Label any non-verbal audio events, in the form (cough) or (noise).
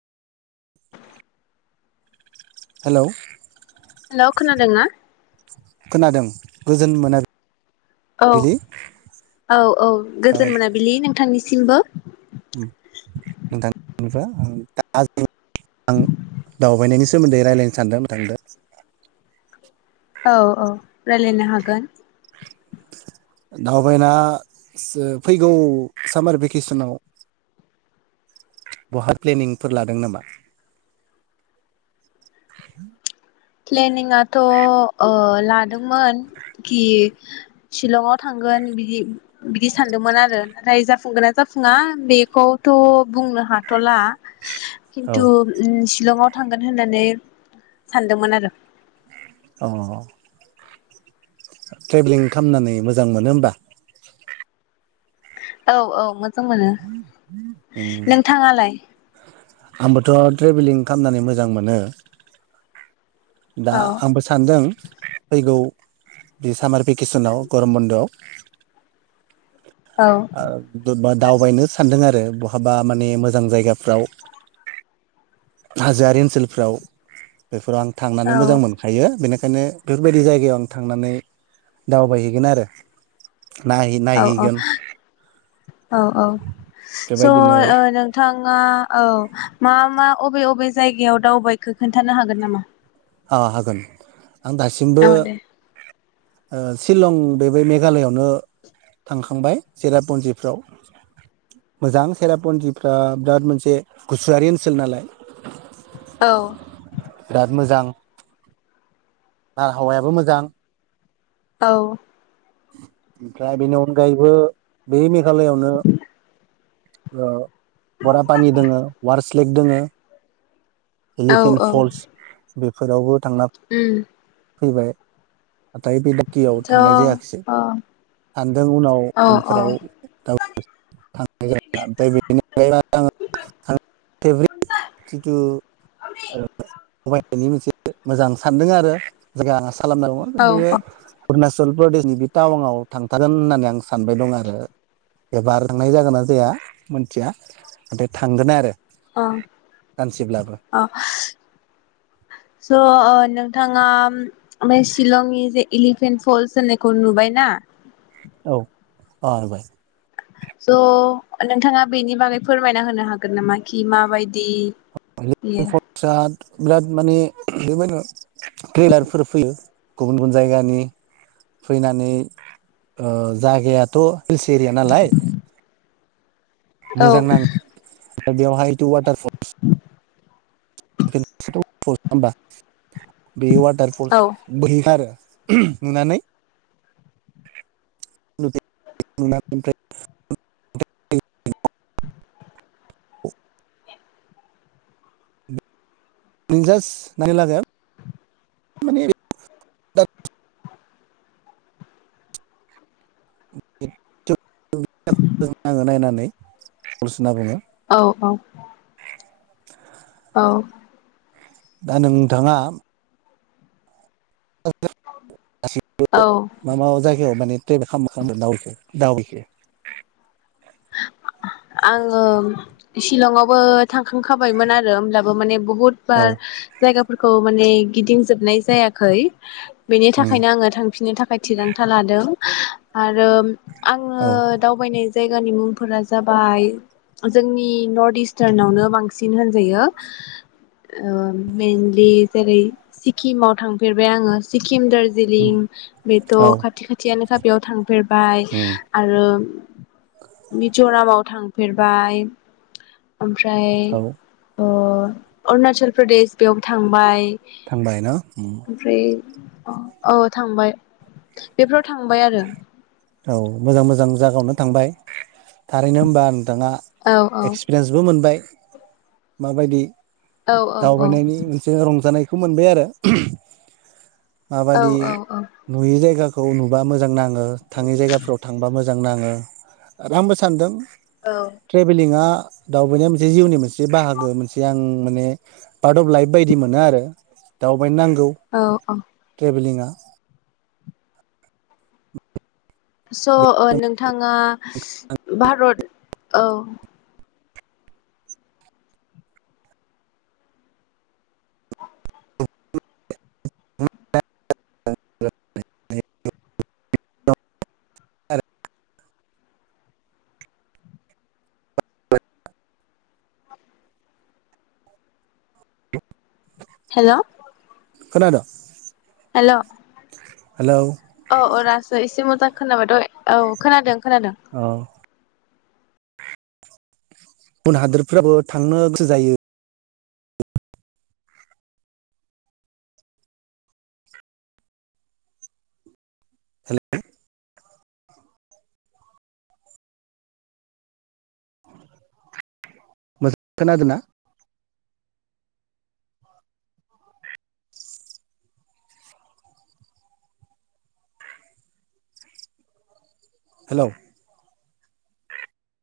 (inaudible) Hello hello खोनादों ना खोनादों गोजोन मोनाबिलि। औ औ औ ओ गोजोन मोनाबिलि नोंथांनिसि सिमबो (inaudible) आं दावबायनायनि स सोमोन्दै रायजलायनो सानदों थांदो। औ औ राय्लायनो हागोन दावबायबायना फैगौ सामार भेकेसनाव बहा प्लेनिंफोर लादों नामा। प्लेनिंआथ' लादोंमोन कि शिलंआव थांगोन बिदि बिदि सानदोंमोन आरो नाथाय जाफुंगोना जाफुङा बेखौथ' बुंनो हाथ'ला औ खिन्थु उम सिलंआव थांगोन होननानै सान दोंमोन आरो औ (inaudible) ट्रेभेलिं खालामनानै मोजां मोनो होमबा? औ औ मो जां मोनो उम नोंथाङालाय? आंबोथ' ट्रेभेलिं खामनानै मोजां मोनो। दा औ आंबो सानदों फैगौ बेे सामार भेकेसनाव गरम बन्द'आव औ ओ द दावबायनो सानदों आरो आरो बहाबा माने मोजां जायगाफ्राव हाजोआारि ओनसोलफ्राव बेफोराव आं थांनानै मोजां औ मोनखायो बेनि बेनिखायनो बेफोरबायदि जायगायाव आं थांनानै दावबायहैगोन आरो नायहै औ औ नायहैगोन औ औ स'ओ बेबायदिनो नोंथाङा औ। मा मा अबे अबे जायगायाव दावबायखो खोन्थानो हागोन नामा? औ हागोन आं दासिमबो औ दे ओ सिलं बै बे मेघालआवनो थांखांबाय सेरापन्जिफ्राव मोजां सेरापन्जिफ्रा बिराद मोनसे गुसुवरि ओनसोल नालाय औ बिराद मोजां बारहावायाबो मोजां। औ ओमफ्राय बेनि अनगायैबो बे मे मेघालय आवनो ओ बरापानि दोङो वार्स लेक दोङो (inaudible) औ एलिफेनट औ फल्स बेफोरावबो थांना उम फैबाय। नाथाय बे दा (inaudible) कि आव थ' थांनाय जायाखिसै अ औ सानदों उनाव औ उनफोराव दाव ओमफ्राय बेनि (unintelligible) आ जिथु मोनसे मोजां सानदों आरो (inaudible) खालामना (inaudible) औ बे (inaudible) (inaudible) प्रदेशनि बे टाउनाव थांथारागोन होननानै आं सानबाय दं आरो एबार थांनाय जागोन ना जाया मोनथिया नाथाय थांगोनना आरो। अ सानसेब्लाबो अ स' ओ नोंथाङा बे शलंनि जे एलिफेन्ट फल्स होननायखौ नुबायना। औ आरो (inaudible) स' नोंथाङा बेनि बागै फोरमायना होनो हागोन नामा कि माबायदि। बियो प्रसाद। बिराद माने बेबायदिनो ट्रलारफोर फैयो गुबुन गुबुन जायगानि फैनानै जायगायाथ' हिल्स एरिया नालाय। औ मोजां नां बेवहाय वाटारफल। होमबा। बे वाटारफल औ बोहैखारो। नुनानै ओमफ्राय। जों जास नायनो लागोन माने (unintelligible) (inaudible) आङो नायनानै (inaudible) होनना बुङो औ औ। औ। दा नोंथाङा। गासिबो औ मा मा जायगायाव माने। (inaudible) आङो सिशिलंआवबो। थांखांखाबायमोन आरो होमब्लाबो माने बहुत औ बार जायगा फोरखौ माने गिदिंजोबनाय जायाखै। बेनि उम थाखायनो आङो थांफिननो थाखाय थिरांथा लादों। आरो। आङो औ दावबायनाय। जायगानि मुंफोरा जाबाय जोंनि नर्थ इस्टार्नावनो बांसिन होनजायो। मेनलि जेरै। सिक्किमाव थांफेरबाय आङो। सिक्किम, दार्जिलिं बेथ' औ खाथि खाथियानोखा बेयाव थांफेरबाय उम आरो। थांफेरबाय। ओमफ्राय औ ओ। अरुणाचल प्रदेश बेयाव थांबाय। थांबाय न उम ओमफ्राय औ थांबाय बेफोराव थांबाय आरो। औ मोजां मोजां जायागायावनो थांबाय थारैनो हबा आं नोथाङा औ औ एक्सपिरियेनसबो मोनबाय माबायदि औ औ औ दावबायनायनि मोनसे रंजानाय खु मोनबाय आरो माबायदि औ नुयि जायगा खौ नुबा मोजां नाङो थाङै जायगाफ्राव थांबा मोजां मोजां नाङो आंबो सानदों औ ट्रेभेलिंआ दावबायनाय मोनसे जिउनि मोनसे बाहागो मोनसे आं माने पार्ट अफ लाइफ बायदि मोनो आरो दाउ (inaudible) नांगौ औ औ ट्रेभेलिंआ स' बे नोंथाङा भारत औ हेल' खोनादो एल'। अ अ राज एसे मोजां खोनाबाथ' औ खोनादों। खोनादों औ बुन हादोरफोराबो थांनो गोसो जायो हेलो। मोजां खोनादों ना? हेलौ